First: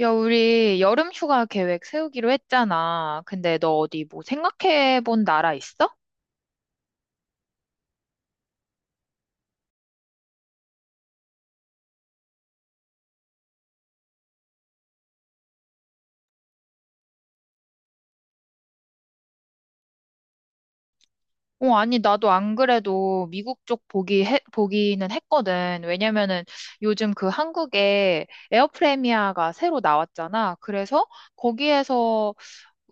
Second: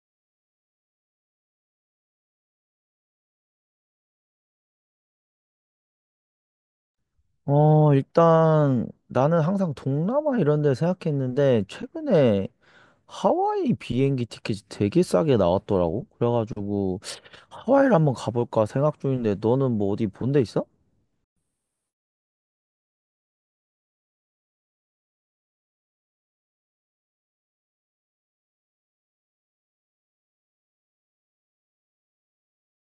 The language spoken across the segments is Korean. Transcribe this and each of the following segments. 야, 우리 여름 휴가 계획 세우기로 했잖아. 근데 너 어디 뭐 생각해 본 나라 있어? 일단 나는 항상 동남아 이런 데 생각했는데 최근에 하와이 비행기 티켓이 되게 싸게 나왔더라고. 그래가지고 하와이를 한번 가볼까 생각 중인데 너는 뭐 어디 본데 있어? 어, 아니, 나도 안 그래도 미국 쪽 보기는 했거든. 왜냐면은 요즘 그 한국에 에어프레미아가 새로 나왔잖아. 그래서 거기에서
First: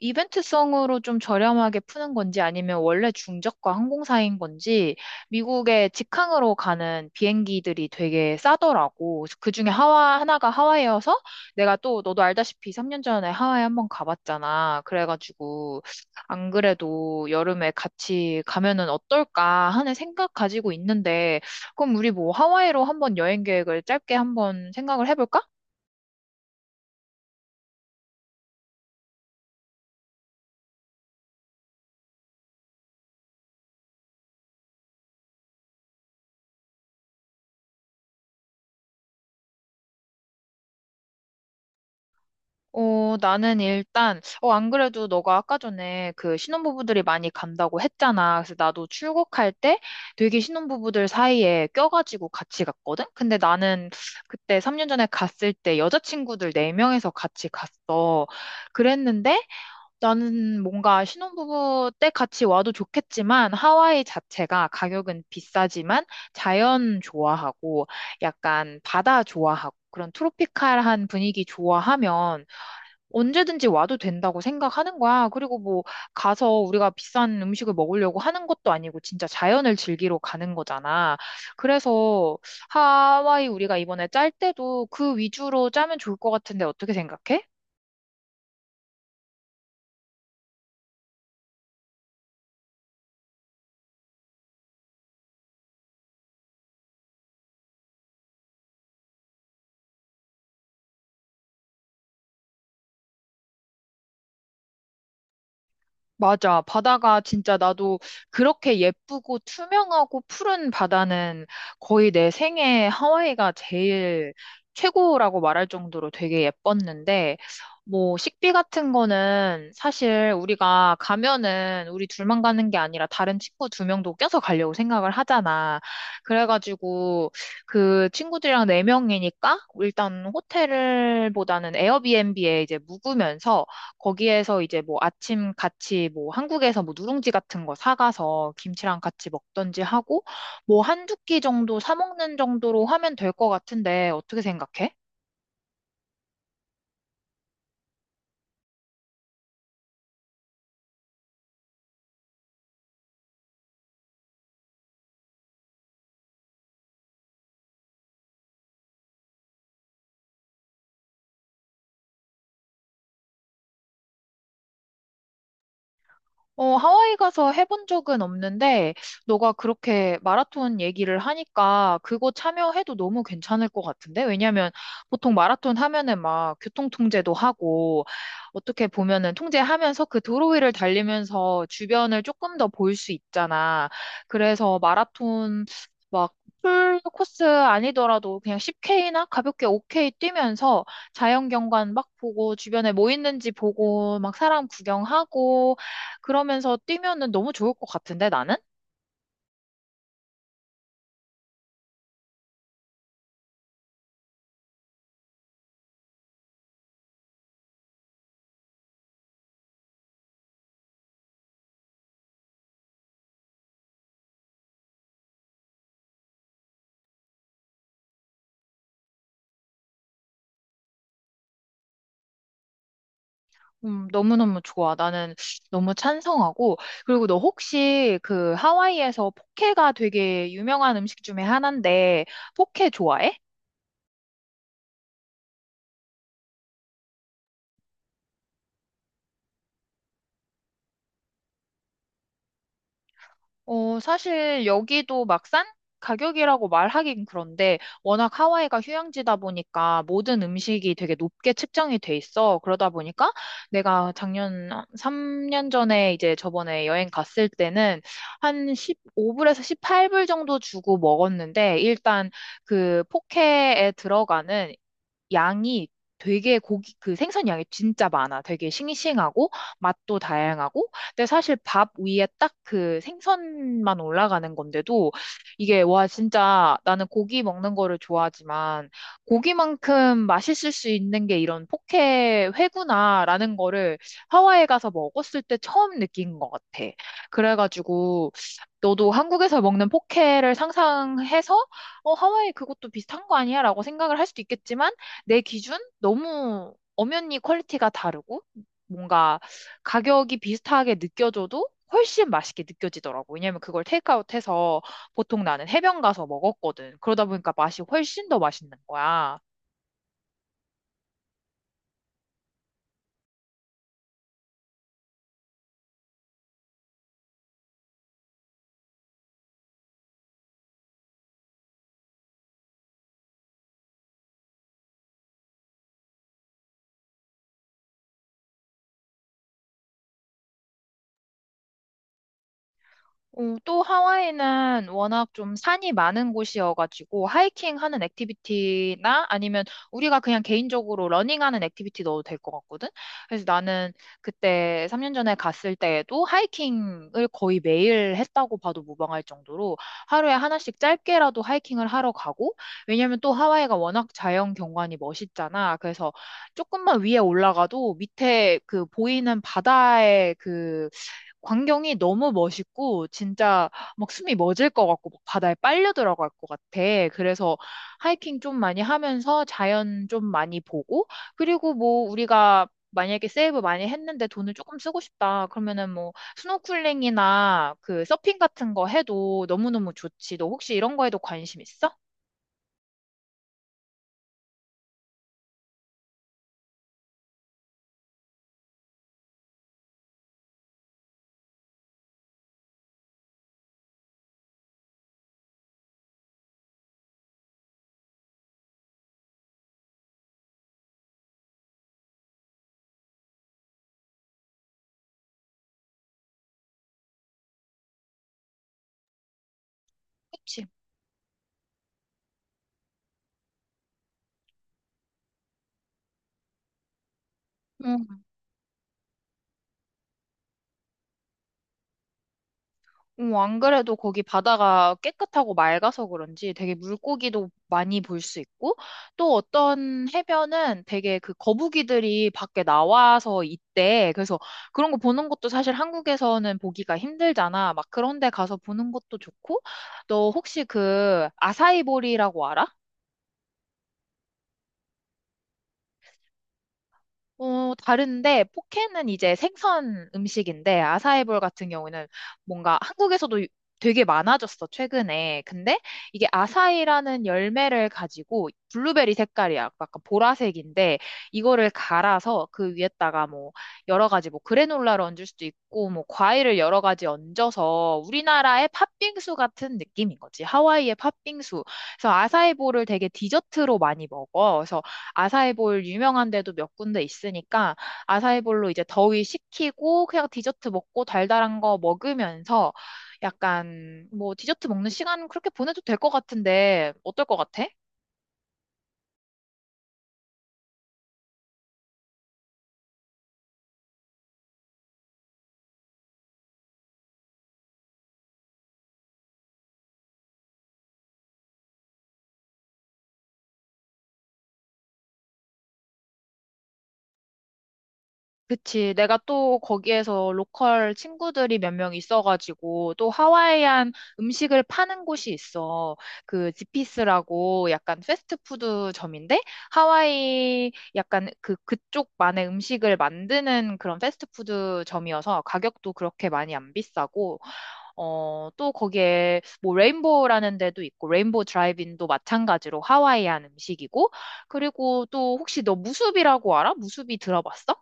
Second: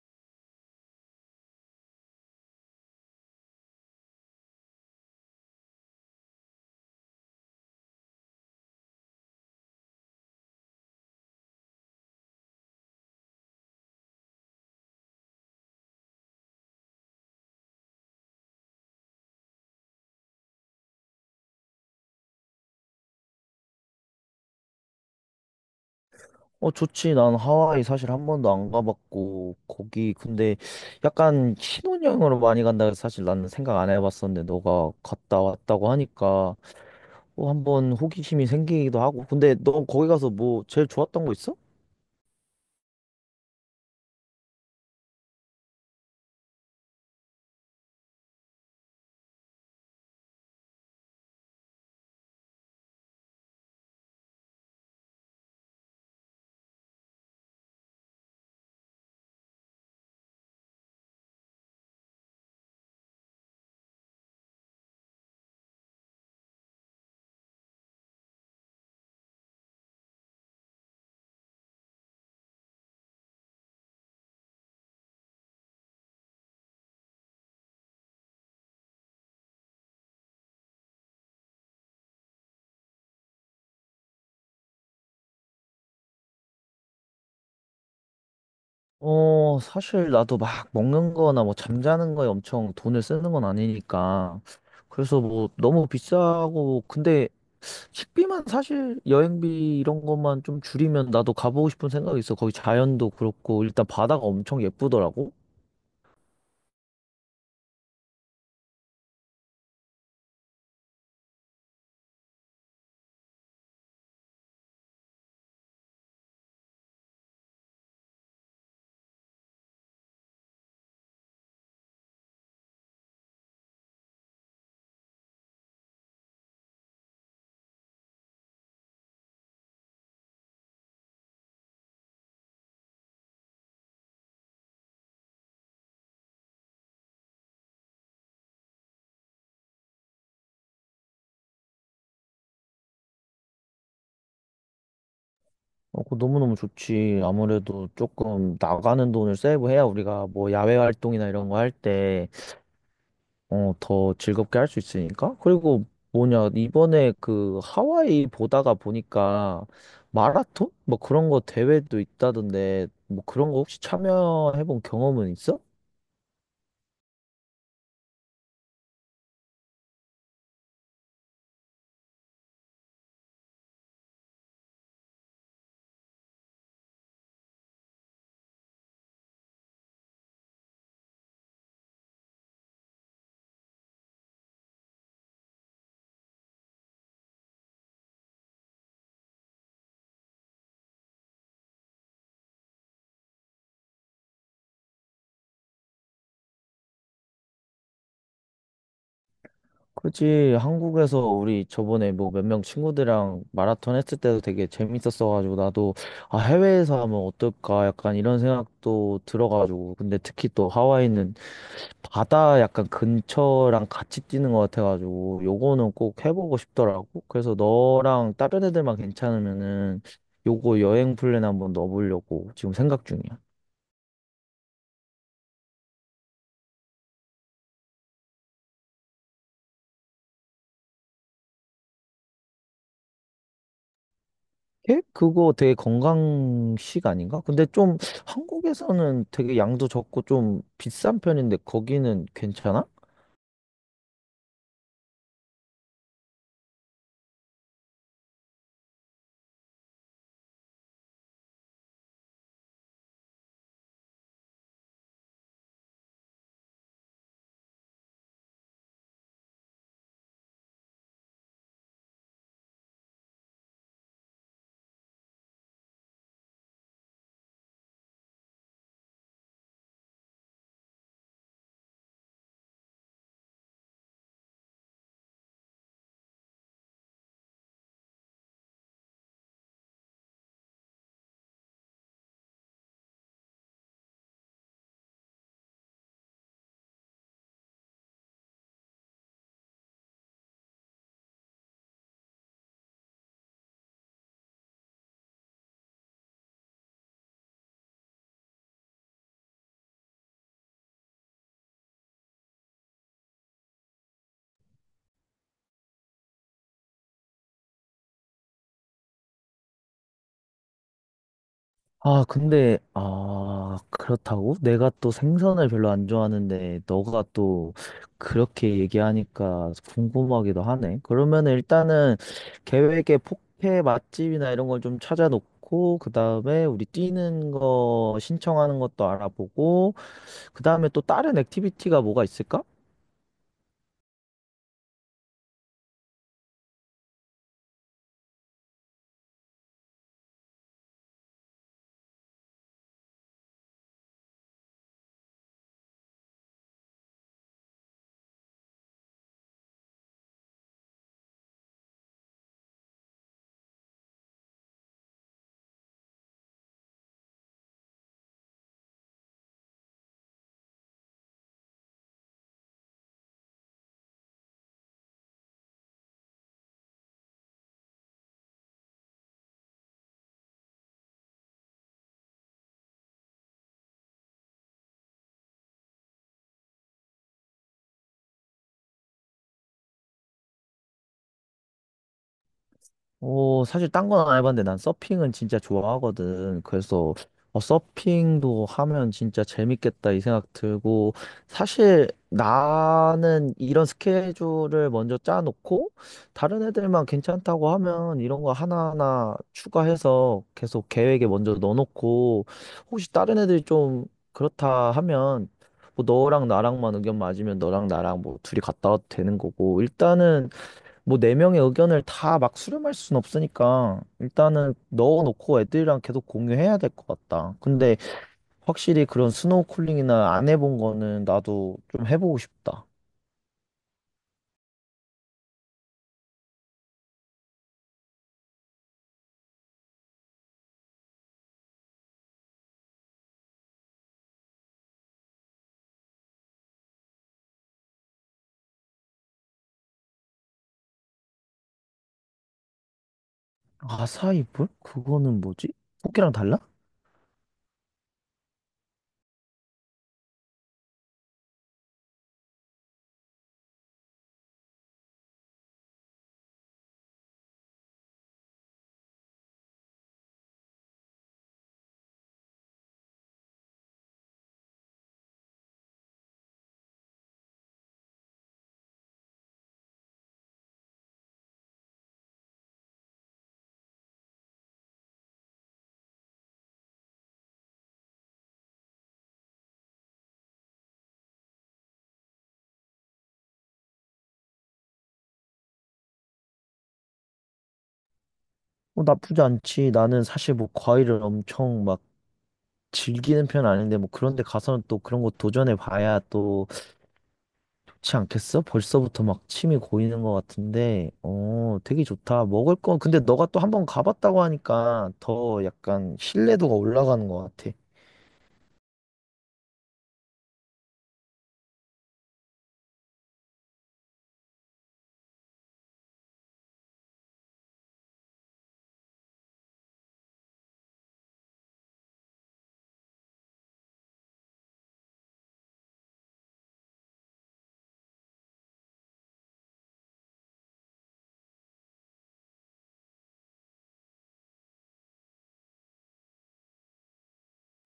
이벤트성으로 좀 저렴하게 푸는 건지 아니면 원래 중저가 항공사인 건지 미국의 직항으로 가는 비행기들이 되게 싸더라고. 그중에 하와 하나가 하와이여서 내가 또 너도 알다시피 3년 전에 하와이 한번 가봤잖아. 그래가지고 안 그래도 여름에 같이 가면은 어떨까 하는 생각 가지고 있는데, 그럼 우리 뭐 하와이로 한번 여행 계획을 짧게 한번 생각을 해볼까? 어, 좋지. 난 하와이 사실 한 번도 안 가봤고 거기 근데 약간 신혼여행으로 많이 간다 해서 사실 나는 생각 안 해봤었는데 너가 갔다 왔다고 하니까 어 한번 호기심이 생기기도 하고 근데 너 거기 가서 뭐 제일 좋았던 거 있어? 어, 나는 일단, 안 그래도 너가 아까 전에 그 신혼부부들이 많이 간다고 했잖아. 그래서 나도 출국할 때 되게 신혼부부들 사이에 껴가지고 같이 갔거든? 근데 나는 그때 3년 전에 갔을 때 여자친구들 4명에서 같이 갔어. 그랬는데 나는 뭔가 신혼부부 때 같이 와도 좋겠지만, 하와이 자체가 가격은 비싸지만 자연 좋아하고 약간 바다 좋아하고 그런 트로피칼한 분위기 좋아하면 언제든지 와도 된다고 생각하는 거야. 그리고 뭐 가서 우리가 비싼 음식을 먹으려고 하는 것도 아니고 진짜 자연을 즐기러 가는 거잖아. 그래서 하와이 우리가 이번에 짤 때도 그 위주로 짜면 좋을 것 같은데, 어떻게 생각해? 사실 나도 막 먹는 거나 뭐 잠자는 거에 엄청 돈을 쓰는 건 아니니까. 그래서 뭐 너무 비싸고, 근데 식비만 사실 여행비 이런 것만 좀 줄이면 나도 가보고 싶은 생각이 있어. 거기 자연도 그렇고, 일단 바다가 엄청 예쁘더라고. 맞아. 바다가 진짜, 나도 그렇게 예쁘고 투명하고 푸른 바다는 거의 내 생애 하와이가 제일 최고라고 말할 정도로 되게 예뻤는데, 뭐, 식비 같은 거는 사실 우리가 가면은 우리 둘만 가는 게 아니라 다른 친구 두 명도 껴서 가려고 생각을 하잖아. 그래가지고 그 친구들이랑 네 명이니까 일단 호텔보다는 에어비앤비에 이제 묵으면서 거기에서 이제 뭐 아침 같이 뭐 한국에서 뭐 누룽지 같은 거 사가서 김치랑 같이 먹던지 하고, 뭐 한두 끼 정도 사 먹는 정도로 하면 될 것 같은데 어떻게 생각해? 어, 그거 너무너무 좋지. 아무래도 조금 나가는 돈을 세이브해야 우리가 뭐 야외 활동이나 이런 거할때 더 즐겁게 할 수 있으니까. 그리고 뭐냐, 이번에 그 하와이 보다가 보니까 마라톤? 뭐 그런 거 대회도 있다던데, 뭐 그런 거 혹시 참여해 본 경험은 있어? 어, 하와이 가서 해본 적은 없는데, 너가 그렇게 마라톤 얘기를 하니까 그거 참여해도 너무 괜찮을 것 같은데? 왜냐면 보통 마라톤 하면은 막 교통 통제도 하고, 어떻게 보면은 통제하면서 그 도로위를 달리면서 주변을 조금 더 볼 수 있잖아. 그래서 마라톤, 막 풀 코스 아니더라도 그냥 10K나 가볍게 5K 뛰면서 자연 경관 막 보고 주변에 뭐 있는지 보고 막 사람 구경하고, 그러면서 뛰면은 너무 좋을 것 같은데, 나는? 그치, 한국에서 우리 저번에 뭐 몇 명 친구들이랑 마라톤 했을 때도 되게 재밌었어가지고 나도 아, 해외에서 하면 어떨까 약간 이런 생각도 들어가지고. 근데 특히 또 하와이는 바다 약간 근처랑 같이 뛰는 것 같아가지고 요거는 꼭 해보고 싶더라고. 그래서 너랑 다른 애들만 괜찮으면은 요거 여행 플랜 한번 넣어보려고 지금 생각 중이야. 너무너무 좋아. 나는 너무 찬성하고. 그리고 너 혹시, 그 하와이에서 포케가 되게 유명한 음식 중에 하나인데, 포케 좋아해? 예? 그거 되게 건강식 아닌가? 근데 좀 한국에서는 되게 양도 적고 좀 비싼 편인데 거기는 괜찮아? 어, 사실 여기도 막싼 가격이라고 말하긴 그런데, 워낙 하와이가 휴양지다 보니까 모든 음식이 되게 높게 측정이 돼 있어. 그러다 보니까 내가 작년, 3년 전에 이제 저번에 여행 갔을 때는 한 15불에서 18불 정도 주고 먹었는데, 일단 그 포케에 들어가는 양이, 되게 고기, 그 생선 양이 진짜 많아. 되게 싱싱하고 맛도 다양하고. 근데 사실 밥 위에 딱 그 생선만 올라가는 건데도 이게 와 진짜, 나는 고기 먹는 거를 좋아하지만 고기만큼 맛있을 수 있는 게 이런 포케, 회구나라는 거를 하와이에 가서 먹었을 때 처음 느낀 것 같아. 그래가지고 너도 한국에서 먹는 포케를 상상해서 하와이 그것도 비슷한 거 아니야? 라고 생각을 할 수도 있겠지만, 내 기준? 너무 엄연히 퀄리티가 다르고, 뭔가 가격이 비슷하게 느껴져도 훨씬 맛있게 느껴지더라고. 왜냐면 그걸 테이크아웃 해서 보통 나는 해변 가서 먹었거든. 그러다 보니까 맛이 훨씬 더 맛있는 거야. 아, 근데, 아, 그렇다고? 내가 또 생선을 별로 안 좋아하는데, 너가 또 그렇게 얘기하니까 궁금하기도 하네. 그러면 일단은 계획에 포케 맛집이나 이런 걸 좀 찾아놓고, 그 다음에 우리 뛰는 거 신청하는 것도 알아보고, 그 다음에 또 다른 액티비티가 뭐가 있을까? 어, 또 하와이는 워낙 좀 산이 많은 곳이어가지고 하이킹 하는 액티비티나, 아니면 우리가 그냥 개인적으로 러닝하는 액티비티 넣어도 될 것 같거든. 그래서 나는 그때 3년 전에 갔을 때에도 하이킹을 거의 매일 했다고 봐도 무방할 정도로 하루에 하나씩 짧게라도 하이킹을 하러 가고. 왜냐면 또 하와이가 워낙 자연 경관이 멋있잖아. 그래서 조금만 위에 올라가도 밑에 그 보이는 바다의 그 광경이 너무 멋있고 진짜 막 숨이 멎을 것 같고 막 바다에 빨려 들어갈 것 같아. 그래서 하이킹 좀 많이 하면서 자연 좀 많이 보고, 그리고 뭐 우리가 만약에 세이브 많이 했는데 돈을 조금 쓰고 싶다, 그러면은 뭐 스노클링이나 그 서핑 같은 거 해도 너무너무 좋지. 너 혹시 이런 거에도 관심 있어? 사실 딴 건 안 해봤는데 난 서핑은 진짜 좋아하거든. 그래서 서핑도 하면 진짜 재밌겠다 이 생각 들고 사실 나는 이런 스케줄을 먼저 짜놓고 다른 애들만 괜찮다고 하면 이런 거 하나하나 추가해서 계속 계획에 먼저 넣어놓고 혹시 다른 애들이 좀 그렇다 하면 뭐 너랑 나랑만 의견 맞으면 너랑 나랑 뭐 둘이 갔다 와도 되는 거고 일단은 그치? 뭐 네 명의 의견을 다 막 수렴할 순 없으니까 일단은 넣어놓고 애들이랑 계속 공유해야 될 것 같다. 근데 확실히 그런 스노우쿨링이나 안 해본 거는 나도 좀 해보고 싶다. 어, 안 그래도 거기 바다가 깨끗하고 맑아서 그런지 되게 물고기도 많이 볼 수 있고, 또 어떤 해변은 되게 그 거북이들이 밖에 나와서 있대. 그래서 그런 거 보는 것도 사실 한국에서는 보기가 힘들잖아. 막 그런 데 가서 보는 것도 좋고. 너 혹시 그 아사이보리라고 알아? 아사이볼? 그거는 뭐지? 포기랑 달라? 어, 다른데, 포케는 이제 생선 음식인데, 아사이볼 같은 경우는, 뭔가 한국에서도 되게 많아졌어, 최근에. 근데 이게 아사이라는 열매를 가지고, 블루베리 색깔이, 야, 약간 보라색인데, 이거를 갈아서 그 위에다가 뭐, 여러 가지, 뭐, 그래놀라를 얹을 수도 있고, 뭐, 과일을 여러 가지 얹어서 우리나라의 팥빙수 같은 느낌인 거지. 하와이의 팥빙수. 그래서 아사이볼을 되게 디저트로 많이 먹어. 그래서 아사이볼 유명한 데도 몇 군데 있으니까 아사이볼로 이제 더위 식히고 그냥 디저트 먹고 달달한 거 먹으면서 약간 뭐 디저트 먹는 시간 그렇게 보내도 될 것 같은데, 어떨 것 같아? 어, 나쁘지 않지. 나는 사실 뭐 과일을 엄청 막 즐기는 편은 아닌데 뭐 그런 데 가서는 또 그런 거 도전해 봐야 또 그렇지 않겠어? 벌써부터 막 침이 고이는 것 같은데, 어, 되게 좋다. 먹을 거, 근데 너가 또 한 번 가봤다고 하니까 더 약간 신뢰도가 올라가는 것 같아. 그치. 내가 또 거기에서 로컬 친구들이 몇 명 있어가지고 또 하와이안 음식을 파는 곳이 있어. 그 지피스라고 약간 패스트푸드 점인데, 하와이 약간 그 그쪽만의 음식을 만드는 그런 패스트푸드 점이어서 가격도 그렇게 많이 안 비싸고, 어, 또 거기에 뭐 레인보우라는 데도 있고, 레인보우 드라이빈도 마찬가지로 하와이안 음식이고. 그리고 또 혹시 너 무수비라고 알아? 무수비 들어봤어?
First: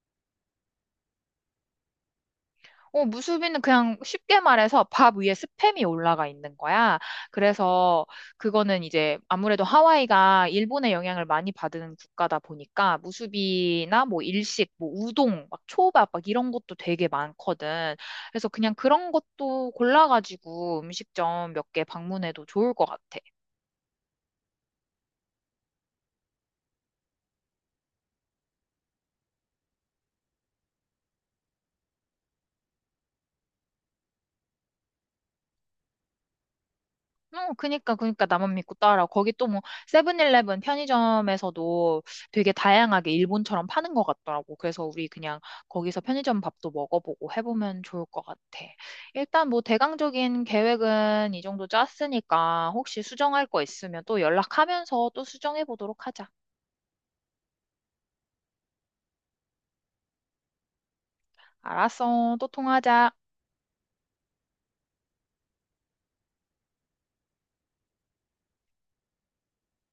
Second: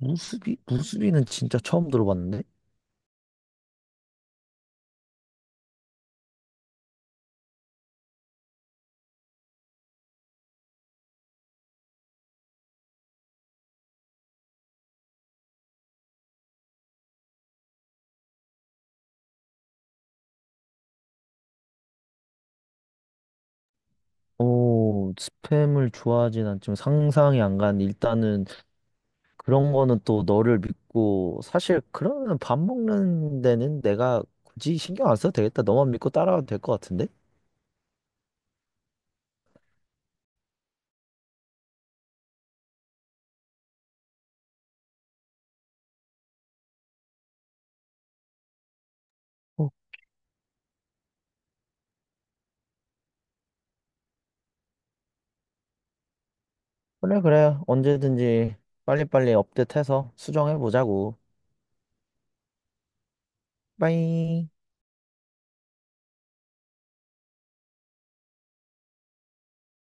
무수비? 무수비는 진짜 처음 들어봤는데? 어, 무수비는 그냥 쉽게 말해서 밥 위에 스팸이 올라가 있는 거야. 그래서 그거는 이제 아무래도 하와이가 일본의 영향을 많이 받은 국가다 보니까 무수비나 뭐 일식, 뭐 우동, 막 초밥, 막 이런 것도 되게 많거든. 그래서 그냥 그런 것도 골라가지고 음식점 몇 개 방문해도 좋을 것 같아. 어, 스팸을 좋아하진 않지만 상상이 안 가는데, 일단은 그런 거는 또 너를 믿고, 사실 그러면 밥 먹는 데는 내가 굳이 신경 안 써도 되겠다. 너만 믿고 따라와도 될 것 같은데? 어, 그니까, 나만 믿고 따라. 거기 또 뭐, 세븐일레븐 편의점에서도 되게 다양하게 일본처럼 파는 것 같더라고. 그래서 우리 그냥 거기서 편의점 밥도 먹어보고 해보면 좋을 것 같아. 일단 뭐, 대강적인 계획은 이 정도 짰으니까, 혹시 수정할 거 있으면 또 연락하면서 또 수정해 보도록 하자. 그래, 그래. 언제든지 빨리빨리 업데이트해서 수정해보자고. 알았어. 또 통화하자. 빠이.